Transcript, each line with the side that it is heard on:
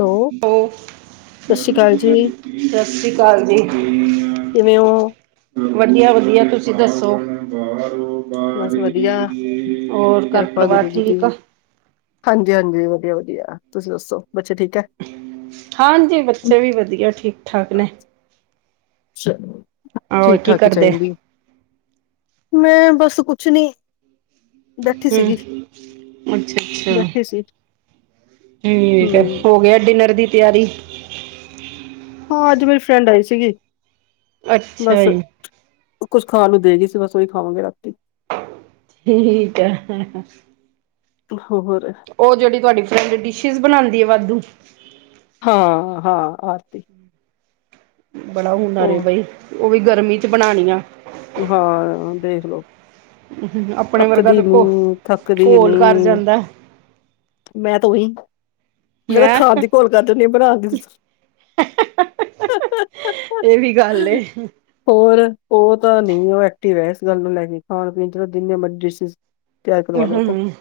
left: Hello,
right: ਓ
left: ਸਤਿ ਸ਼੍ਰੀ ਅਕਾਲ ਜੀ,
right: ਸਸ੍ਰੀਕਾਲ ਜੀ
left: ਕਿਵੇਂ ਹੋ?
right: ਵਦੀਆ ਵਦੀਆ ਤੁਸੀ ਦੱਸੋ?
left: ਬਸ ਵਧੀਆ,
right: ਔਰ ਘਰ ਪਰਿਵਾਰ ਠੀਕ ਆ?
left: ਹਾਂਜੀ- ਹਾਂਜੀ, ਵਧੀਆ- ਵਧੀਆ ਤੁਸੀ ਦੱਸੋ? ਬੱਚੇ ਠੀਕ ਐ?
right: ਹਾਂਜੀ, ਬੱਚੇ ਵੀ ਵਦੀਆ ਠੀਕ -ਠਾਕ ਨੇ।
left: ਚਲੋ
right: ਹੋਰ
left: ਠੀਕ
right: ਕੀ
left: -ਠਾਕ ਈ
right: ਕਰਦੇ
left: ਚਾਇੰਦੀ ਮੈਂ, ਬਸ ਕੁਛ ਨੀ। ਬੈਠੀ ਸੀਗੀ,
right: ਹੂੰ, ਅੱਛ-ਅੱਛਾ।
left: ਬੈਠੀ ਸੀ,
right: ਹੁੰ ਠੀਕ ਐ,
left: ਹੂੰ।
right: ਹੋ ਗਿਆ ਡਿਨਰ ਦੀ ਤਿਆਰੀ?
left: ਹਾਂ ਅੱਜ ਮੇਰੀ ਫਰੈਂਡ ਆਈ ਸੀਗੀ,
right: ਅੱਛਾ
left: ਬਸ
right: ਜੀ
left: ਕੁਛ ਖਾਣ ਨੂੰ ਦੇਗੀ ਸੀ ਬਸ ਉਹੀ ਖਾਵਾਂਗੇ ਰਾਤੀ
right: ਠੀਕ ਐ, ਹਹ
left: ਤੇ ਹੋਰ
right: ਓ ਜੇੜੀ ਤੁਆਡੀ ਫਰੈਂਡ ਡਿਸ਼ਿਜ ਬਣਾਦੀ ਐ ਵਾਧੂ
left: ਹਾਂ-ਹਾਂ ਆਰਤੀ
right: ਬੜਾ ਹੁਨਰ ਐ
left: ਉਹ
right: ਬਈ, ਓ ਵੀ ਗਰਮੀ ਚ ਬਣਾਣੀਆ।
left: ਹਾਂ, ਦੇਖਲੋ।
right: ਆਪਣੇ ਵਰਗਾ
left: ਅੱਕਦੀ
right: ਤਾਂ ਘੋ
left: ਨੀ- ਥੱਕਦੀ ਨੀ
right: ਘੋਲ ਕਰ ਜਾਂਦਾ
left: ਮੈਂ ਤਾ ਉਈ, ਮੈਂ
right: ਹੈਂ
left: ਖਾਣ ਦੀ ਕੋੋਲ ਕਰਦੀ ਹੁਨੀ ਬਣਾਨ ਦੀ
right: ਹਹਹਹ---ਹ ਓਹੀ ਗੱਲ ਏ।
left: ਹੋਰ ਹੋਰ ਤਾਂ ਨਈ ਓ ਐਕਟਿਵ ਐ ਸ ਗੱਲ ਨੂੰ ਲੈ ਕੇ ਖਾਣ-ਪੀਣ ਚ ਤਾਂ ਜਿੰਨੇ ਮਰਜ਼ੀ ਡਿਸ਼ੀਸ ਤਿਆਰ ਕਰਵਾ ਲੋ ਓ ਤੋਂ,
right: ਹੂੰ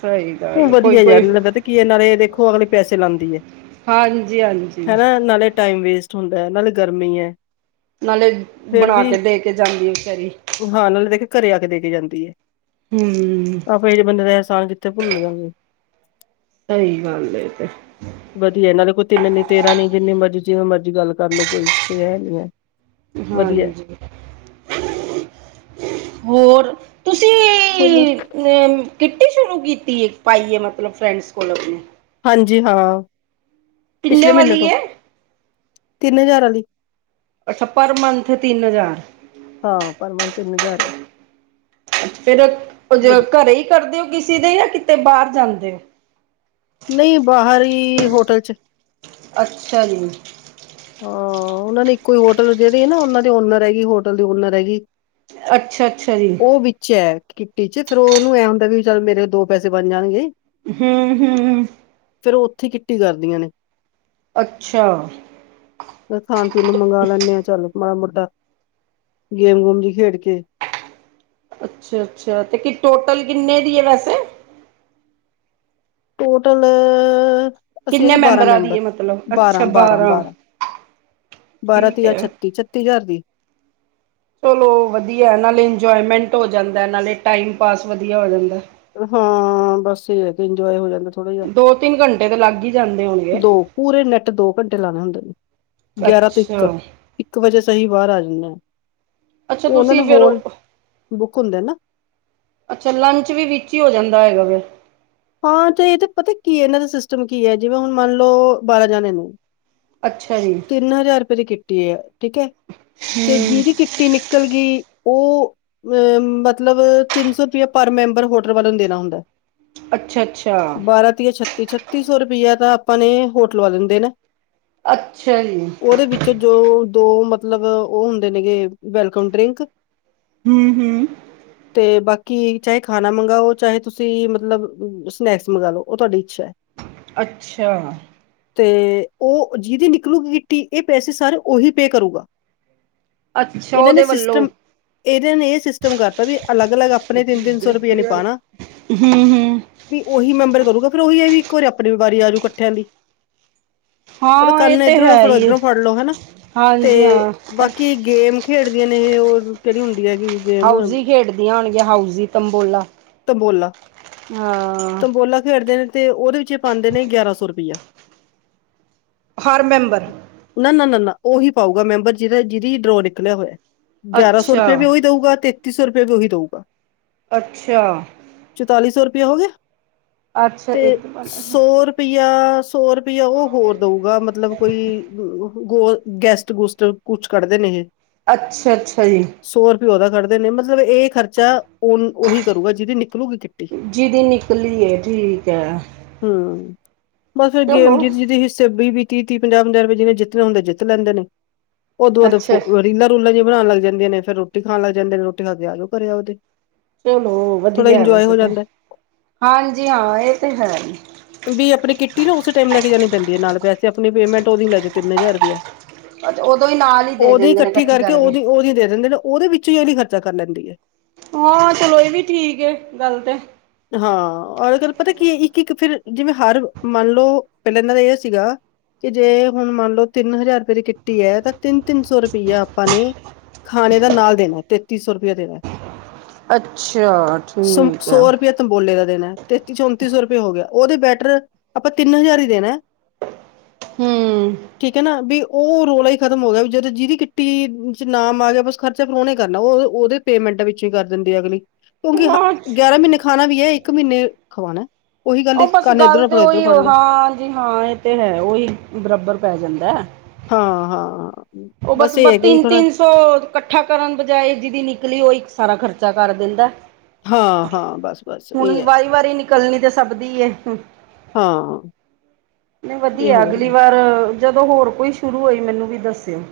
right: ਸਹੀ ਗੱਲ ਕੋਈ
left: ਵੱਧੀਆ ਯਾਰ
right: ਕੋਈ
left: ਲਗਾ ਤੇ ਕੀ ਐ ਨਾਲੇ ਦੇਖੋ ਅਗਲੀ ਪੈਸੇ ਲਾਂਦੀ ਐ,
right: ਹਾਂਜੀ ਹਾਂਜੀ
left: ਹਨਾ ਨਾਲੇ ਟਾਈਮ ਵੇਸਟ ਹੁੰਦਾ ਨਾਲੇ ਗਰਮੀ ਐ।
right: ਨਾਲੇ ਬਣਾਕੇ ਦੇ ਕੇ ਜਾਂਦੀ ਵਿਚਾਰੀ।
left: ਹਾਂ ਨਾਲੇ ਦੇ ਕੇ ਘਰੇ ਆ ਕੇ ਦੇ ਕੇ ਜਾਂਦੀ ਏ।
right: ਹੂੰ
left: ਆਪਾਂ ਐਹੇ ਜੇ ਬੰਦੇ ਦਾ ਏਸਾਨ ਕਿੱਥੇ ਭੁੱਲ ਜਾਗੇ।
right: ਸਈ ਗੱਲ ਏ ਤਾ।
left: ਵੱਧੀਆ ਏਨਾਂ ਨੇ ਕੋਈ ਤਿੰਨ ਨੀ ਤੇਰਾਂ ਨੀ ਜਿੰਨੇ ਮਰਜੀ ਜਿਵੇਂ ਮਰਜ਼ੀ ਗੱਲ ਕਰਲੋ ਕੋਈ ਐ ਨੀ ਐ।
right: ਹਾਂਜੀ, ਹੋਰ ਤੁਸੀ
left: ਹੋਰ ਬਸ
right: ਏ ਤੇ ਕਿੱਟੀ ਸ਼ੁਰੂ ਕੀਤੀ ਏ ਪਾਈ ਏ ਮਤਲਬ ਫਰੈਂਡਸ ਕੋਲ ਆਪਣੀ?
left: ਹਾਂਜੀ ਹਾਂ
right: ਕਿੰਨੇ
left: ਪਿਛਲੇ ਮੀਨੇ
right: ਵਾਲੀ
left: ਤੋਂ,
right: ਏ
left: ਤਿੰਨ ਹਜ਼ਾਰ ਆਲੀ।
right: ਅੱਛਾ, ਪਰ ਮੰਨਥ ਤਿੰਨ ਹਜ਼ਾਰ?
left: ਹਾਂ ਪਰ ਮੰਨਥ ਤਿੰਨ ਹਜ਼ਾਰ ਐ।
right: ਫੇਰ, ਅ, ਜ,
left: ਵਧੀਆ
right: ਘਰੇ ਈ ਕਰਦੇ ਓ ਕਿਸੀ ਦੇ ਜਾਂ ਕਿਤੇ ਬਾਰ ਜਾਂਦੇ ਓ?
left: ਨਈ ਬਾਹਰ ਹੀ ਹੋਟਲ ਚ।
right: ਅੱਛਾ ਜੀ।
left: ਹਾਂ, ਓਨਾਂ ਨੇ ਇੱਕੋ ਈ ਹੋਟਲ ਜੇੜੀ ਐ ਨਾ ਓਨਾਂ ਦੇ ਓਨਰ ਹੈਗੀ ਹੋਟਲ ਦੀ ਓਨਰ ਹੈਗੀ
right: ਅੱਛਾ-ਅੱਛਾ ਜੀ।
left: ਓ ਵਿੱਚ ਐਡ ਕਿੱਟੀ ਚ ਫੇਰ ਓਨੂੰ ਐ ਹੁੰਦਾ ਵੀ ਚੱਲ ਮੇਰੇ ਦੋ ਪੈਸੇ ਬਣ ਜਾਣਗੇ।
right: ਹੂੰ -ਹੂੰ।
left: ਫੇਰ ਓ ਓੱਥੇ ਕਿੱਟੀ ਕਰਦੀਆਂ ਨੇ।
right: ਅੱਛਾ।
left: ਨਾਲੇ ਖਾਣ-ਪੀਣ ਨੂੰ ਮੰਗਾ ਲੈਂਨੇ ਆ ਚੱਲ ਮਾੜਾ ਮੋਟਾ ਗੇਮ-ਗੂਮ ਵੀ ਖੇਡ ਕੇ।
right: ਅੱਛਾ-ਅੱਛਾ, ਤੇ ਕੀ ਟੋਟਲ ਕਿੰਨੇ ਦੀ ਐ ਵੈਸੇ?
left: ਟੋਟਲ ਅਸੀਂ
right: ਕਿੰਨੇ
left: ਹੈਗੇ ਬਾਰਾਂ
right: ਮੈਂਬਰਾਂ ਦੀ
left: ਮੈਂਬਰ,
right: ਹੈ ਮਤਲਬ?
left: ਬਾਰਾਂ
right: ਅੱਛਾ
left: ਬਾਰਾਂ ਬਾਰਾਂ, ਬਾਰਾਂ
right: ਠੀਕ
left: ਤਿਆ
right: ਹੈ।
left: ਛੱਤੀ ਛੱਤੀ ਛੱਤੀ ਹਜਾਰ ਦੀ।
right: ਚਲੋ ਵੱਧੀਆ ਨਾਲੇ ਇੰਜੋਏਮੈਂਟ ਹੋ ਜਾਂਦਾ ਨਾਲੇ ਟਾਈਮ ਪਾਸ ਵੱਧੀਆ ਹੋ ਜਾਂਦਾ।
left: ਹਾਂ ਬਸ ਏ ਐ ਕਿ ਇੰਜੋਏ ਹੋ ਜਾਂਦਾ ਥੋੜ੍ਹਾ ਜੇਆ।
right: ਦੋ-ਤਿੰਨ ਘੰਟੇ ਤਾਂ ਲੱਗ ਈ ਜਾਂਦੇ ਆ।
left: ਦੋ ਪੂਰੇ ਨੈੱਟ ਦੋ ਘੰਟੇ ਲਾਣੇ ਹੁੰਦੇ ਨੇ ਗਿਆਰਾਂ ਤੋਂ ਇੱਕ
right: ਅੱਛਾ,
left: ਇੱਕ ਵਜੇ ਸਹੀ ਬਾਰ ਆ ਜਾਂਦੇ ਐ
right: ਅੱਛਾ
left: ਓ ਓਨਾਂ ਨੇ
right: ਤੁਸੀਂ ਫੇਰ
left: ਹੋਲ ਬੁੱਕ ਹੁੰਦੇ ਨਾ
right: ਅੱਛਾ ਲੰਚ ਵੀ ਵਿੱਚ ਈ ਹੋ ਜਾਂਦਾ ਹੈਗਾ ਫੇਰ
left: ਹਾਂ ਤੇ ਏ ਤਾਂ ਪਤਾ ਕੀ ਐ ਇਨਾਂ ਦਾ ਸਿਸਟਮ ਕੀ ਐ ਜਿਵੇਂ ਹੁਣ ਮੰਨਲੋ ਬਾਰਾਂ ਜਾਣੇ ਨੇ
right: ਅੱਛਾ ਜੀ।
left: ਤਿੰਨ ਹਜ਼ਾਰ ਰੁਪਏ ਦੀ ਕਿੱਟ ਈ ਐ ਠੀਕ ਐ ਤੇ ਜਿਦੀ ਕੀ ਟੀ ਨਿਕਲ ਗਈ ਓ ਅ ਮਤਲਬ ਤਿੰਨ ਸੌ ਰੁਪਇਆ ਪਰ ਮੈਂਬਰ ਹੋਟਲ ਵਾਲੇ ਨੂੰ ਦੇਣਾ ਹੁੰਦੈ।
right: ਅੱਛਾ, ਅੱਛਾ,
left: ਬਾਰਾਂ ਤੀਆ ਛੱਤੀ-ਛੱਤੀ ਸੌ ਰੁਪਈਆ ਤਾਂ ਆਪਾਂ ਨੇ ਹੋਟਲ ਵਾਲੇ ਨੂੰ ਦੇਣਾ
right: ਅੱਛਾ ਜੀ।
left: ਓਦੇ ਵਿੱਚੋ ਜੋ ਦੋ ਮਤਲਬ ਓ ਹੁੰਦੇ ਨੇਗੇ ਵੈਲਕਮ ਡਰਿੰਕ
right: ਹੂੰ-ਹੂੰ
left: [inaudible] ਤੇ ਬਾਕੀ ਚਾਹੇ ਖਾਣਾ ਮੰਗਾਂਓ ਚਾਹੇ ਤੁਸੀਂ ਮਤਲਬ ਸਨੈਕਸ ਮੰਗਵਾ ਲਓ ਓ ਤੁਹਾਡੀ ਇੱਛਾ ਐ। [inaudible]
right: ਅੱਛਾ।
left: ਤੇ ਓ ਜਿਦੀ ਨਿਕਲੂਗੀ ਕਿਟੀ ਏ ਪੈਸੇ ਸਾਰੇ ਓਹੀ ਪੇ ਕਰੂਗਾ।
right: ਅੱਛਾ ਓਦੇ ਵੱਲੋਂ।
left: ਏਦੇ ਨੇ ਏ ਸਿਸਟਮ ਕਰਤਾ ਵੀ ਅਲੱਗ-ਅਲੱਗ ਆਪਣੇ ਤਿੰਨ ਤਿੰਨ ਸੌ ਰੁਪਇਆ ਨੀ ਪਾਣਾ
right: ਹੂੰ-ਹੂੰ
left: ਵੀ ਓਹੀ ਮੈਂਬਰ ਕਰੂਗਾ ਫਿਰ ਓਹੀ ਐ ਵੀ ਇੱਕ ਵਾਰੀ ਆਪਣੀ ਵਾਰੀ ਆਜੂ ਕੱਠਿਆਂ ਦੀ। ਉਹ ਤਾਂ
right: ਹਾਂ ਇਹ
left: ਕੰਨ
right: ਤੇ
left: ਇਧਰੋਂ
right: ਹੈ
left: ਫੜੋ
right: ਹੀ ਏ।
left: ਇੱਧਰੋਂ ਫੜ ਲੋੋ ਹਨਾ ਤੇ
right: ਹਾਂਜੀ ਹਾਂ
left: ਬਾਕੀ ਗੇਮ ਖੇਡਦੀਆਂ ਨੇ ਏਹ ਓਹ ਕੇੜੀ ਹੁੰਦੀ ਐਗੀ
right: ਹਾਊਜੀ ਖੇਡਦੀਆਂ ਹੋਣਗੀਆਂ ਹਾਊਜੀ ਤੰਬੋਲਾ ਹਾਂ
left: ਤੰਬੋਲਾ-ਤੰਬੋਲਾ ਖੇਡਦੇ ਨੇ ਤੇ ਓਦੇ ਵਿੱਚ ਪਾਂਦੇ ਨੇ ਗਿਆਰਾਂ ਸੌ ਰੁਪਇਆ।
right: ਹਰ ਮੈਂਬਰ
left: ਨਾ-ਨਾ-ਨਾ-ਨਾ ਓਹੀ ਪਾਊਗਾ ਮੈਂਬਰ ਜਿਦਾ ਜਿਦੀ ਡਰੋ ਨਿਕਲਿਆ ਹੋਇਆ। ਗਿਆਰਾਂ ਸੌ
right: ਅੱਛਾ
left: ਰੁਪਏਆ ਓਈ ਦਊਗਾ ਤੇਤੀ ਸੌ ਰੁਪੇਆ ਵੀ ਓਹੀ ਦਊਗਾ।
right: ਅੱਛਾ।
left: ਚੁਤਾਲੀ ਸੌ ਰੁਪਇਆ ਹੋ ਗਿਆ
right: ਅੱਛਾ
left: ਤੇ
right: ਇੱਕ
left: ਸੌ ਰੁ ਪਇਆ ਸੌ ਰੁਪਇਆ ਓ ਹੋਰ ਦਊਗਾ ਮਤਲਬ ਕੋਈ ਗੋਲ ਗੈਸਟ-ਗੁਸਟ ਕੁਛ ਕੱਢਦੇ ਨੇ ਏਹ।
right: ਅੱਛਾ-ਅੱਛਾ ਜੀ।
left: ਸੌ ਰੁਪਏ ਓਦਾ ਖੜਦੇ ਨੇ ਮਤਲਬ ਏ ਖਰਚਾ ਔਨ ਓਹੀ ਕਰੂਗਾ ਜਿਦੀ ਨਿਕਲੂਗੀ ਕਿੱਟੀ।
right: ਜਿਹਦੀ ਨਿਕਲੀ ਹੈ ਠੀਕ ਹੈ
left: ਹੂੰ ਬਸ ਫਿਰ
right: ਚਲੋ
left: ਗੇਮ ਜਿਦੀ ਜਿਦੀ ਹਿੱਸੇ ਵੀਹ-ਵੀਹ ਤੀਹ-ਤੀਹ ਪੰਜਾਹ-ਪੰਜਾਹ ਰੁਪਏ ਜਿਨੇ ਜਿੱਤਣੇ ਹੁੰਦੇ ਜਿੱਤ ਲੈਂਦੇ ਨੇ ਓਦੋਂ ਬਾਦ ਫ
right: ਅੱਛਾ
left: ਰੀਲਾ-ਰੁਲਾਂ ਜੀਆਂ ਬਣਾਣ ਲੱਗ ਜਾਂਦੀਆਂ ਨੇ ਫਿਰ ਰੋਟੀ ਖਾਣ ਲਗ ਜਾਂਦੇ ਨੇ ਰੋਟੀ ਖਾ ਕੇ ਆ ਜੋ ਘਰੇ ਆਪਦੇ।
right: ਚਲੋ ਵਧੀਆ ਵੈਸੇ ਤੇ
left: ਜਾਂਦਾ
right: ਹਾਂਜੀ ਹਾਂ ਏ ਤੇ ਹੈ ਈ।
left: ਵੀ ਆਪਣੀ ਕਿੱਟੀ ਨਾ ਉਸੇ ਟਾਈਮ ਲੈ ਕੇ ਜਾਣੀ ਪੈਂਦੀ ਆ ਨਾਲ ਪੈੇਸੇ ਆਪਣੀ ਪੇਮੈਂਟ ਓਦੀ ਲੈਜੋ ਤਿੰਨ ਹਜ਼ਾਰ ਰੁਪਇਆ।
right: ਉਦੋਂ ਹੀ ਨਾਲ ਹੀ ਦੇ
left: ਓਦੀ
right: ਦਿੰਦੇ ਨੇ
left: ਕੱਠੀ
right: ਇਕੱਠੀ
left: ਕਰਕੇ ਓਦੀ-ਓਦੀ ਦੇ ਦਿੰਦੇ ਨੇ ਓਦੇ ਵਿੱਚੋ ਈ ਅਗਲੀ ਖਰਚਾ ਕਰ ਲੈਂਦੀ ਐ।
right: ਹਾਂ ਚਲੋ ਏ ਵੀ ਠੀਕ ਐ ਗੱਲ ਤੇ।
left: ਹਾਂ ਔਰ ਅਗਰ ਪਤਾ ਕੀ ਇੱਕ ਇੱਕ ਫਿਰ ਜਿਵੇਂ ਹਰ ਮੰਨਲੋ ਪੈਲਾਂ ਇਨਾਂ ਦਾ ਏ ਸੀਗਾ ਕੀ ਜੇ ਹੁਣ ਮੰਨਲੋ ਤਿੰਨ ਹਜ਼ਾਰ ਰੁਪਏ ਦੀ ਕਿਟੀ ਐ ਤਾਂ ਤਿੰਨ-ਤਿੰਨ ਸੌ ਰੁਪਈਆ ਆਪਾਂ ਨੇ ਖਾਣੇ ਦਾ ਨਾਲ ਦੇਣਾ ਤੇਤੀ ਸੌ ਰੁਪਇਆ ਦੇਣਾ।
right: ਅੱਛਾ ਠੀਕ ਹੈ
left: ਸ-ਸੌ ਰੁਪਏ ਤਮਬੋਲੇ ਦਾ ਦੇਣਾ ਐ। ਤੇਤੀ-ਚੌਂਤੀ ਸੌ ਰੁਪਏ ਹੋ ਗਿਆ, ਉਹਦੇ ਬੈਟਰ ਆਪਾਂ ਤਿੰਨ ਹਜ਼ਾਰ ਹੀ ਦੇਣਾ ਐ। [inaudible]
right: ਹਮ
left: ਠੀਕ ਹੈ ਨਾ ਵੀ ਉਹ ਰੌਲਾ ਹੀ ਖ਼ਤਮ ਹੋ ਗਿਆ ਵੀ ਜਦ ਜਿਹਦੀ ਕਿੱਟੀ ਚ ਨਾਮ ਆ ਗਿਆ ਬਸ ਖਰਚਾ ਫਿਰ ਓਨੇ ਈ ਕਰਨਾ, ਉਹ- ਉਹਦੇ ਪੇਮੈਂਟ ਵਿੱਚ ਹੀ ਕਰ ਦਿੰਦੀ ਆ ਅਗਲੀ ਕਿਉਂਕਿ ਹ ਗਿਆਰਾਂ ਮਹੀਨੇ ਖਾਣਾ ਵੀ ਐ, ਇੱਕ ਮਹੀਨੇ ਖਵਾਣਾ ਐ।
right: ਇਹ ਬਸ ਗੱਲ ਤੇ ਉਹੀ ਓ ਹਾਂਜੀ ਹਾਂ ਇਹ ਤੇ ਹੈ ਉਹੀ ਬਰਾਬਰ ਪੈ ਜਾਂਦਾ।
left: ਹਾਂ ਹਾਂ।
right: ਉਹ ਬਸ ਬ
left: ਇਹ ਹੈ ਕਿ ਵੀ ਥੋੜਾ
right: ਤਿੰਨ-ਤਿੰਨ ਸੋ ਇਕੱਠਾ ਕਰਨ ਬਜਾਏ ਜਿਹਦੀ ਨਿਕਲੀ ਉਹ ਇੱਕ ਸਾਰਾ ਖਰਚਾ ਕਰ ਦਿੰਦਾ।
left: ਹਾਂ-ਹਾਂ, ਬਸ-ਬਸ ਇਹ ਐ।
right: ਕੱਲਣੀ ਤਾਂ ਸਭ ਦੀ ਐ,
left: ਹਾਂ
right: ਨਈ
left: ਇਹ
right: ਵਧੀਆ
left: ਹੋ
right: ਅਗਲੀ
left: ਜਾਂਦਾ
right: ਵਾਰ ਜਦੋਂ ਹੋਰ ਕੋਈ ਸ਼ੁਰੂ ਹੋਈ ਮੈਨੂੰ ਵੀ ਦੱਸਿਓ।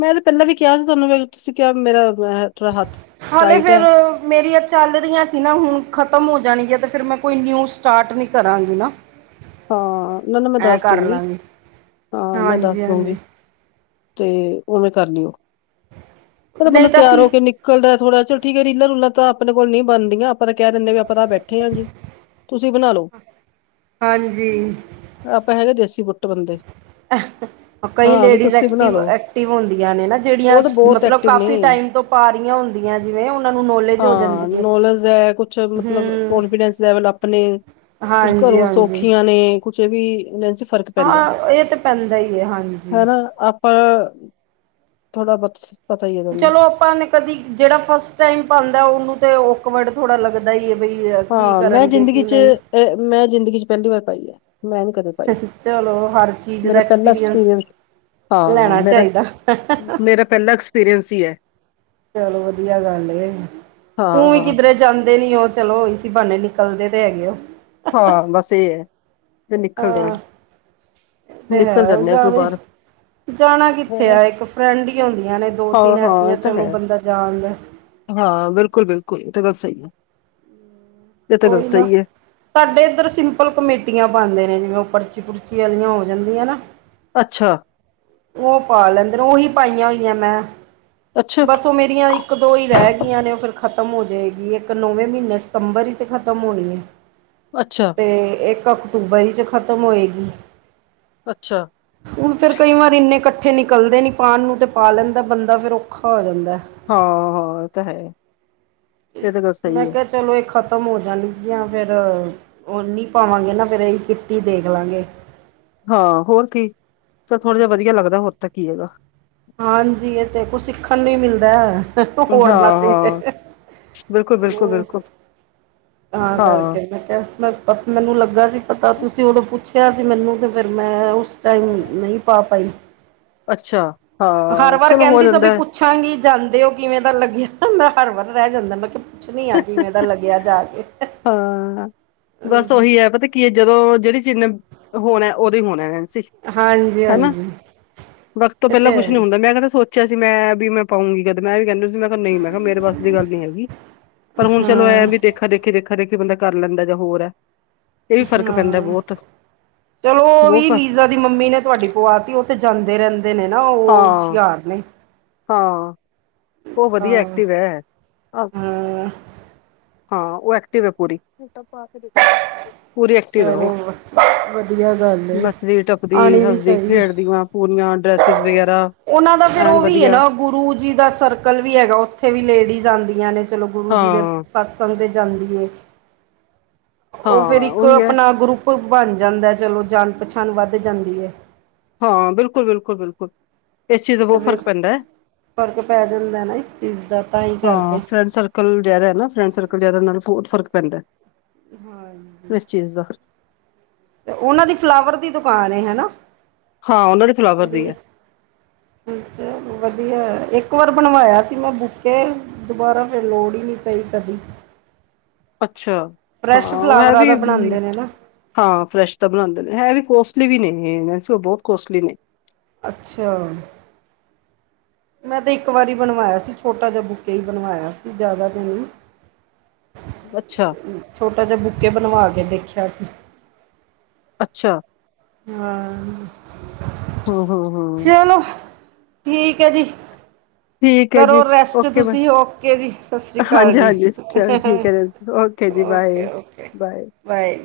left: ਮੈਂ ਤਾਂ ਪਹਿਲਾਂ ਵੀ ਕਿਹਾ ਸੀ ਤੁਹਾਨੂੰ ਵੀ ਤੁਸੀਂ ਕਿਹਿਆ ਮੇਰਾ ਥੋੜਾ ਹੱਥ
right: ਹਾਲੇ
left: ਟਾਈਟ
right: ਫਿਰ
left: ਹੈ
right: ਮੇਰੀਆਂ ਚੱਲ ਰਹੀਆਂ ਸੀ ਨਾ ਹੁਣ ਖਤਮ ਹੋ ਜਾਣਗੀਆਂ ਤੇ ਫਿਰ ਮੈਂ ਕੋਈ ਨਿਊ ਸਟਾਰਟ ਨੀ ਕਰਾਂਗੀ ਨਾ।
left: ਹਾਂ ਨਾ-ਨਾ ਮੈਂ
right: ਐਂ
left: ਦੱਸ
right: ਕਰ
left: ਦੂੰਗੀ,
right: ਲਾਂਗੀ
left: ਹਾਂ ਮੈਂ ਦੱਸ
right: ਹਾਂਜੀ
left: ਦੂੰਗੀ।
right: ਹਾਂਜੀ
left: ਤੇ ਉਵੇਂ ਕਰ ਲੀ ਓ, ਕਹਿਦਾ ਬੰਦਾ
right: ਨਹੀਂ ਤਾਂ
left: ਤਿਆਰ
right: ਅਸੀਂ
left: ਹੋ ਕੇ ਨ ਨਿਕੱਲ ਦਾ ਥੋੜਾ ਚੱਲ, ਠੀਕ ਐ ਰਲਾਂ- ਰੁਲਾਂ ਤਾਂ ਆਪਣੇ ਕੋਲ ਨਈ ਬਣਦੀਆਂ ਆਪਾਂ ਤਾਂ ਕਹਿ ਦਿੰਦੇ ਵੀ ਆਪਾਂ ਤਾਂ ਬੈਠੇ ਆ ਜੀ। ਤੁਸੀਂ ਬਣਾ ਲੋ।
right: ਹਾਂਜੀ
left: ਆਪਾਂ ਹੈਗੇ ਦੇਸੀ ਬੁਟ ਬੰਦੇ
right: ਕਈ
left: ਹਾਂ ਵੀ
right: ਲੇਡੀਜ਼
left: ਤੁਸੀਂ ਬਣਾ
right: ਐਕਟਿਵ-
left: ਲਓ
right: ਐਕਟਿਵ ਹੁੰਦੀਆਂ ਨੇ ਨਾ ਜਿਹੜੀਆਂ
left: ਉਹ ਤਾਂ ਬਹੁਤ
right: ਮਤਲਬ
left: ਐਕਟਿਵ ਨੇ
right: ਕਾਫੀ ਟਾਈਮ ਤੋਂ ਪੁਰਾਣੀਆਂ ਹੁੰਦੀਆਂ ਜਿਵੇਂ ਉਹਨਾਂ ਨੂੰ ਨੌਲੇਜ ਹੋ
left: ਹਾਂ
right: ਜਾਂਦੀ ਏ,
left: ਨੌਲੇਜ ਹੈ ਕੁਛ
right: ਹੂੰ
left: ਮਤਲਬ ਕੌਨਫੀਡੈਂਸ ਲੈਵਲ ਆਪਣੇ, ਕੁਝ ਘਰੋਂ ਸੌਖੀਆਂ ਨੇ ਕੁਛ ਵੀ ਵੈਸੇ
right: ਹਾਂ ਇਹ ਤੇ ਪੈਂਦਾ ਹੀ ਹੈ ਹਾਂਜੀ।
left: ਹਾ, ਥੋੜ੍ਹਾ ਬਟਸ
right: ਚਲੋ ਆਪਾਂ ਨੇ ਕਦੀ ਜਿਹੜਾ ਫਸਟ ਟਾਈਮ ਪਾਦੈ ਉਹਨੂੰ ਤੇ ਓਕਵਡ ਥੋੜ੍ਹਾ ਲੱਗਦਾ ਈ ਏ, ਬਈ ਏ ਕੀ ਕਰਨਗੇ ਕੀ ਨਈ
left: ਇਹ ਮੈਂ ਜ਼ਿੰਦਗੀ ਚ ਪਹਿਲੀ ਵਾਰ ਪਾਈ ਐ, ਮੈਂ ਨੀ ਕਦੇ ਪਾਈ
right: ਚਲੋ ਹਰ ਚੀਜ਼ ਦਾ
left: ਮੇਰਾ ਪਹਿਲਾ
right: ਐਕਸਪੀਰੀਅਸ
left: ਐਕਸਪੀਰੀਅੰਸ ਹਾਂ ਮੇਰਾ, ਮੇਰਾ ਪਹਿਲਾ ਐਕਸਪੀਰੀਅੰਸ ਈ ਐ।
right: ਚਲੋ ਵਧੀਆ ਗੱਲ ਏ, ਊ ਵੀ
left: ਹਾਂ,
right: ਕਿੱਧਰੇ ਜਾਂਦੇ ਨੀ ਓ, ਚਲੋ ਸੀ ਬਹਾਨੇ ਨਿਕਲਦੇ ਤੇ ਹੈਗੇ ਓ।
left: ਹਾਂ ਬੱਸ ਏ ਐ। ਨਿਕਲ ਦੇਣ,
right: ਹਾਂ ਉਹ ਤੇ
left: ਨਿਕਲ
right: ਹੈ
left: ਜਾਂਦੇ ਆ ਕੋਈ
right: ਜਾਵੇ
left: ਬਾਹਰ
right: ਜਾਣਾ ਕਿੱਥੇ
left: ਹੈਂ।
right: ਐ, ਇੱਕ ਫਰੈਂਡ ਹੀ ਹੁੰਦੀਆਂ ਨੇ ਦੋ-
left: ਹਾਂ,
right: ਤਿੰਨ
left: ਹਾਂ
right: ਐਸੀਆਂ
left: ਇਹ ਤਾਂ ਹੈ
right: ਚਲੋ ਬੰਦਾ ਜਾਆਦਾ ਐ।
left: ਹਾਂ ਬਿਲਕੁਲ- ਬਿਲਕੁਲ ਉਹ ਤੇ ਗੱਲ ਸਹੀ ਐ, ਇਹ ਤਾਂ ਗੱਲ
right: ਕੋਈ ਨਾ
left: ਸਹੀ ਐ।
right: ਸਾਡੇ ਇੱਧਰ ਸਿੰਪਲ ਕਮੇਟੀਆਂ ਪਾਦੇ ਨੇ ਜਿਵੇਂ ਉਹ ਪਰਚੀ-ਪੁਰਚੀ ਵਾਲੀਆਂ ਹੋ ਜਾਂਦੀਆਂ ਨਾ।
left: ਅੱਛਾ
right: ਉਹ ਪਾ ਲੈਂਦੇ ਨੇ ਉਹੀ ਪਾਈਆਂ ਹੋਈਆਂ ਮੈਂ,
left: ਅੱਛਾ,
right: ਬਸ ਉਹ ਮੇਰੀ ਮੇਰੀਆਂ ਇੱਕ- ਦੋ ਈ ਰਹਿ ਗਈਆਂ ਨੇ, ਉਹ ਫਿਰ ਖਤਮ ਹੋ ਜਾਏਗੀ। ਇੱਕ ਨੌਵੇਂ ਮਹੀਨੇ ਸਤੰਬਰ ' ਖਤਮ ਹੋਣੀ ਐ।
left: ਅੱਛਾ
right: ਤੇ ਇੱਕ ਅਕਤੂਬਰ ਹੀ ਚ ਖ਼ਤਮ ਹੋਏਗੀ।
left: ਅੱਛਾ
right: ਹੁਣ ਫੇਰ ਕਈ ਵਾਰ ਇੰਨੇ ਇਕੱਠੇ ਨਿਕਲਦੇ ਨੀ ਪਾਉਣ ਨੂੰ ਤੇ ਪਾ ਲੈਂਦਾ ਬੰਦਾ ਫਿਰ ਔਖਾ ਹੋ ਜਾਂਦਾ
left: ਹਾਂ ਏਹ ਤਾਂ ਹੈ ਇਹ ਤਾਂ ਗੱਲ
right: ਮੈਂ
left: ਸਹੀ ਹੈ
right: ਕਿਹਾ ਚਲੋ ਇਹ ਖ਼ਤਮ ਹੋ ਜਾਣਗੀਆਂ ਫੇਰ ਹੋਰ ਨੀ ਪਾਵਾਂਗੇ ਨਾ ਫੇਰ ਇਹੀ ਕਿੱਟੀ ਦੇਖ ਲਵਾਂਗੇ
left: ਹਾਂ ਹੋਰ ਕੀ ਤਾਂ ਥੋੜ੍ਹਾ ਜਿਹਾ ਵਧੀਆ ਲੱਗਦਾ ਹੋਰ ਤਾਂ ਕੀ ਹੈਗਾ
right: ਹਾਂਜੀ ਇਹ ਤੇ ਕੁਛ ਸਿੱਖਣ ਨੂੰ ਹੀ ਮਿਲਦਾ ਹੈ
left: ਹਾਂ,
right: ਹੋਰ ਮਸ ਤੇ
left: ਹਾਂ ਬਿਲਕੁਲ, ਬਿਲਕੁਲ,
right: ਹੋ
left: ਬਿਲਕੁਲ
right: ਤਾਂ
left: ਹਾਂ
right: ਕਰਕੇ ਮੈਂ ਕਿਹਾ ਮ ਮੈਨੂੰ ਲੱਗਾ ਸੀ ਪਤਾ ਤੁਸੀਂ ਉਦੋਂ ਪੁੱਛਿਆ ਸੀ ਮੈਨੂੰ ਅਤੇ ਫਿਰ ਮੈਂ ਉਸ ਟਾਈਮ ਨਹੀਂ ਪਾ ਪਾਈ
left: ਅੱਛਾ ਹਾਂ
right: ਹਰ ਵਾਰ
left: ਚਲੋ ਹੋ
right: ਕਹਿੰਦੀ ਸੀ ਵੀ
left: ਜਾਂਦਾ ਹੈ
right: ਪੁੱਛਾਂਗੀ ਜਾਂਦੇ ਉਹ ਕਿਵੇਂ ਦਾ ਲੱਗਿਆ ਮੈਂ ਹਰ ਵਾਰ ਰਹਿ ਜਾਂਦਾ ਮੈਂ ਕਿਹਾ ਪੁੱਛਣੀ ਆ ਕਿਵੇਂ ਪਤਾ ਲੱਗਿਆ ਜਾ ਕੇ
left: ਹਾਂ ਬਸ ਉਹੀ ਹੈ ਪਤਾ ਕੀ ਜਦੋਂ ਜਿਹੜੀ ਚੀਜ਼ ਨੇ ਹੋਣੈ ਉਦੋਂ ਹੀ ਹੋਣੈ ਸੀ
right: ਹਾਂਜੀ
left: ਹਨਾ
right: ਹਾਂਜੀ
left: ਵਕਤ ਤੋਂ
right: ਇਹ
left: ਪਹਿਲਾਂ
right: ਤੇ ਹੈ
left: ਕੁਛ ਨੀ
right: ਹੀ।
left: ਹੁੰਦਾ ਮੈਂ ਕਦੀ ਸੋਚ ਸੋਚਿਆ ਸੀ ਮੈਂ ਵੀ ਮੈਂ ਪਾਊਂਗੀ ਕਦੇ ਮੈਂ ਵੀ ਕਹਿੰਦਾ ਸੀ ਮੈਂ ਨਹੀਂ ਮੈਂ ਕਿਹਾ ਮੇਰੇ ਵਸ ਦੀ ਗੱਲ ਨੀ ਹੈਗੀ ਪਰ ਹੁਣ ਚਲੋ ਐਂ
right: ਹਾਂ
left: ਵੀ ਦੇਖਾ ਦੇਖੀ ਦੇਖਾ ਹਰੇਕ ਕਿ ਬੰਦਾ ਕਰ ਲੈਂਦਾ ਜਾਂ ਹੋਰ ਹੈ ਇਹ ਵੀ ਫ਼ਰਕ ਪੈਂਦਾ
right: ਹਾਂ
left: ਬਹੁਤ
right: ਚਲੋ ਉਹ
left: ਬਹੁਤ
right: ਵੀ
left: ਫ
right: ਲੀਜ਼ਾ ਦੀ ਮੰਮੀ ਨੇ ਤੁਹਾਡੀ ਪੁਆਤੀ ਉਹ ਤੇ ਜਾਂਦੇ ਰਹਿੰਦੇ ਦੇ ਨੇ ਨਾ ਉਹ
left: ਹਾਂ
right: ਸ਼ਿਆਰ ਨੇ
left: ਹਾਂ ਉਹ ਵਧੀਆ
right: ਹਾਂ
left: ਐਕਟਿਵ ਹੈ
right: ਹਾਂ
left: ਹਾਂ ਉਹ ਐਕਟਿਵ ਹੈ ਪੂਰੀ ਪੂਰੀ ਐਕਟਿਵ ਐ ਉਹ
right: ਚਲੋ ਵਧੀਆ ਗੱਲ ਏ
left: ਨੱਚਦੀ ਟੱਪਦੀ
right: ਆਣੀ ਵੀ
left: ਹੱਸਦੀ
right: ਚਾਹੀਦੀ
left: ਖੇਡਦੀ ਵ ਪੂਰੀਆਂ ਡਰੈਸਿਸ ਵਗੈਰਾ
right: ਉਹਨਾਂ ਦਾ ਫੇਰ
left: ਐਨ
right: ਉਹ ਵੀ ਏ
left: ਵਧੀਆ
right: ਨਾ ਗੁਰੂ ਜੀ ਦਾ ਸਰਕਲ ਵੀ ਹੈਗਾ ਉੱਥੇ ਵੀ ਲੇਡੀਜ਼ ਆਂਦੀਆਂ ਨੇ ਚਲੋ ਗੁਰੂ ਜੀ ਦੇ
left: ਹਾਂ
right: ਸਤਸੰਗ ਤੇ ਜਾਂਦੀ ਏ
left: ਹਾਂ
right: ਉਹ ਫੇਰ ਇੱਕ
left: ਉਹੀ ਹੈ
right: ਆਪਣਾ ਗਰੁੱਪ ਬਣ ਜਾਂਦੈ ਚਲੋ ਜਾਣ ਪਛਾਣ ਵੱਧ ਜਾਂਦੀ ਏ
left: ਹਾਂ ਬਿਲਕੁਲ ਬਿਲਕੁਲ ਬਿਲਕੁਲ ਇਸ ਚੀਜ਼ ਦਾ
right: ਤੇ
left: ਬਹੁਤ ਫ਼ਰਕ
right: ਫੇਰ
left: ਪੈਂਦਾ
right: ਫ਼ਰਕ ਪੈ ਜਾਂਦੈ ਨਾ ਇਸ ਚੀਜ਼ ਦਾ ਤਾਂ ਹੀ
left: ਹਾਂ
right: ਕਰਕੇ
left: ਫਰੈਂਡ ਸਰਕਲ ਜਿਆਦਾ ਹੈ ਨਾ ਫਰੈਂਡ ਸਰਕਲ ਜ਼ਿਆਦਾ ਨਾਲ ਬਹੁਤ ਫਰਕ ਪੈਂਦੈ
right: ਹਾਂਜੀ
left: ਚੀਜਾਂ
right: ਤੇ ਉਹਨਾਂ ਦੀ ਫਲਾਵਰ ਦੀ ਦੁਕਾਨ ਏ ਹਨਾ
left: ਹਾਂ ਉਹਨਾਂ ਦੀ ਫਲਾਵਰ ਦੀ ਏ
right: ਅੱਛਾ ਵਧੀਆ ਇੱਕ ਵਾਰ ਬਣਵਾਇਆ ਸੀ ਮੈਂ ਬੁਕੇ ਦੁਬਾਰਾ ਫੇਰ ਲੋੜ ਹੀ ਨੀ ਪਈ ਕਦੀ
left: ਅੱਛਾ
right: ਫਰੈਸ਼
left: ਹਾਂ ਉਹ ਏ
right: ਫਲਾਵਰਾਂ ਦਾ
left: ਵੀ
right: ਬਣਾਉਂਦੇ ਨੇ ਨਾ
left: ਹਾਂ ਫਰੈਸ਼ ਤਾਂ ਬਣਾਉਂਦੇ ਨੇ ਇਹ ਵੀ ਕੋਸਟਲੀ ਵੀ ਨੇ ਇਹ ਬਹੁਤ ਕੋਸਟਲੀ ਨੇ
right: ਅੱਛਾ ਮੈਂ ਤੇ ਇੱਕ ਵਾਰੀ ਬਣਵਾਇਆ ਸੀ ਛੋਟਾ ਜਿਹਾ ਬੁੱਕੇ ਹੀ ਬਣਵਾਇਆ ਸੀ ਜ਼ਿਆਦਾ ਤਾਂ ਨਹੀਂ
left: ਅੱਛਾ
right: ਛੋਟਾ ਜਿਹਾ ਬੁੱਕੇ ਬਣਵਾ ਕੇ ਦੇਖਿਆ ਸੀ
left: ਅੱਛਾ
right: ਹਾਂ।
left: ਹੂੰ-ਹੂੰ।
right: ਚਲੋ, ਠੀਕ ਐ ਜੀ।
left: ਠੀਕ ਹੈ ਜੀ
right: ਕਰੋ ਰੈਸਟ
left: ਓਕੇ ਬਾਏ
right: ਤੁਸੀਂ, ਓਕੇ ਜੀ। ਸਸਰੀ ਕਾਲ
left: ਹਾਂਜੀ
right: ਜੀ।
left: ਹਾਂਜੀ ਚਲ ਠੀਕ ਹੈ ਨੈਨਸੀ ਓਕੇ ਜੀ, ਬਾਏ-ਬਾਏ।
right: ਬਾਏ।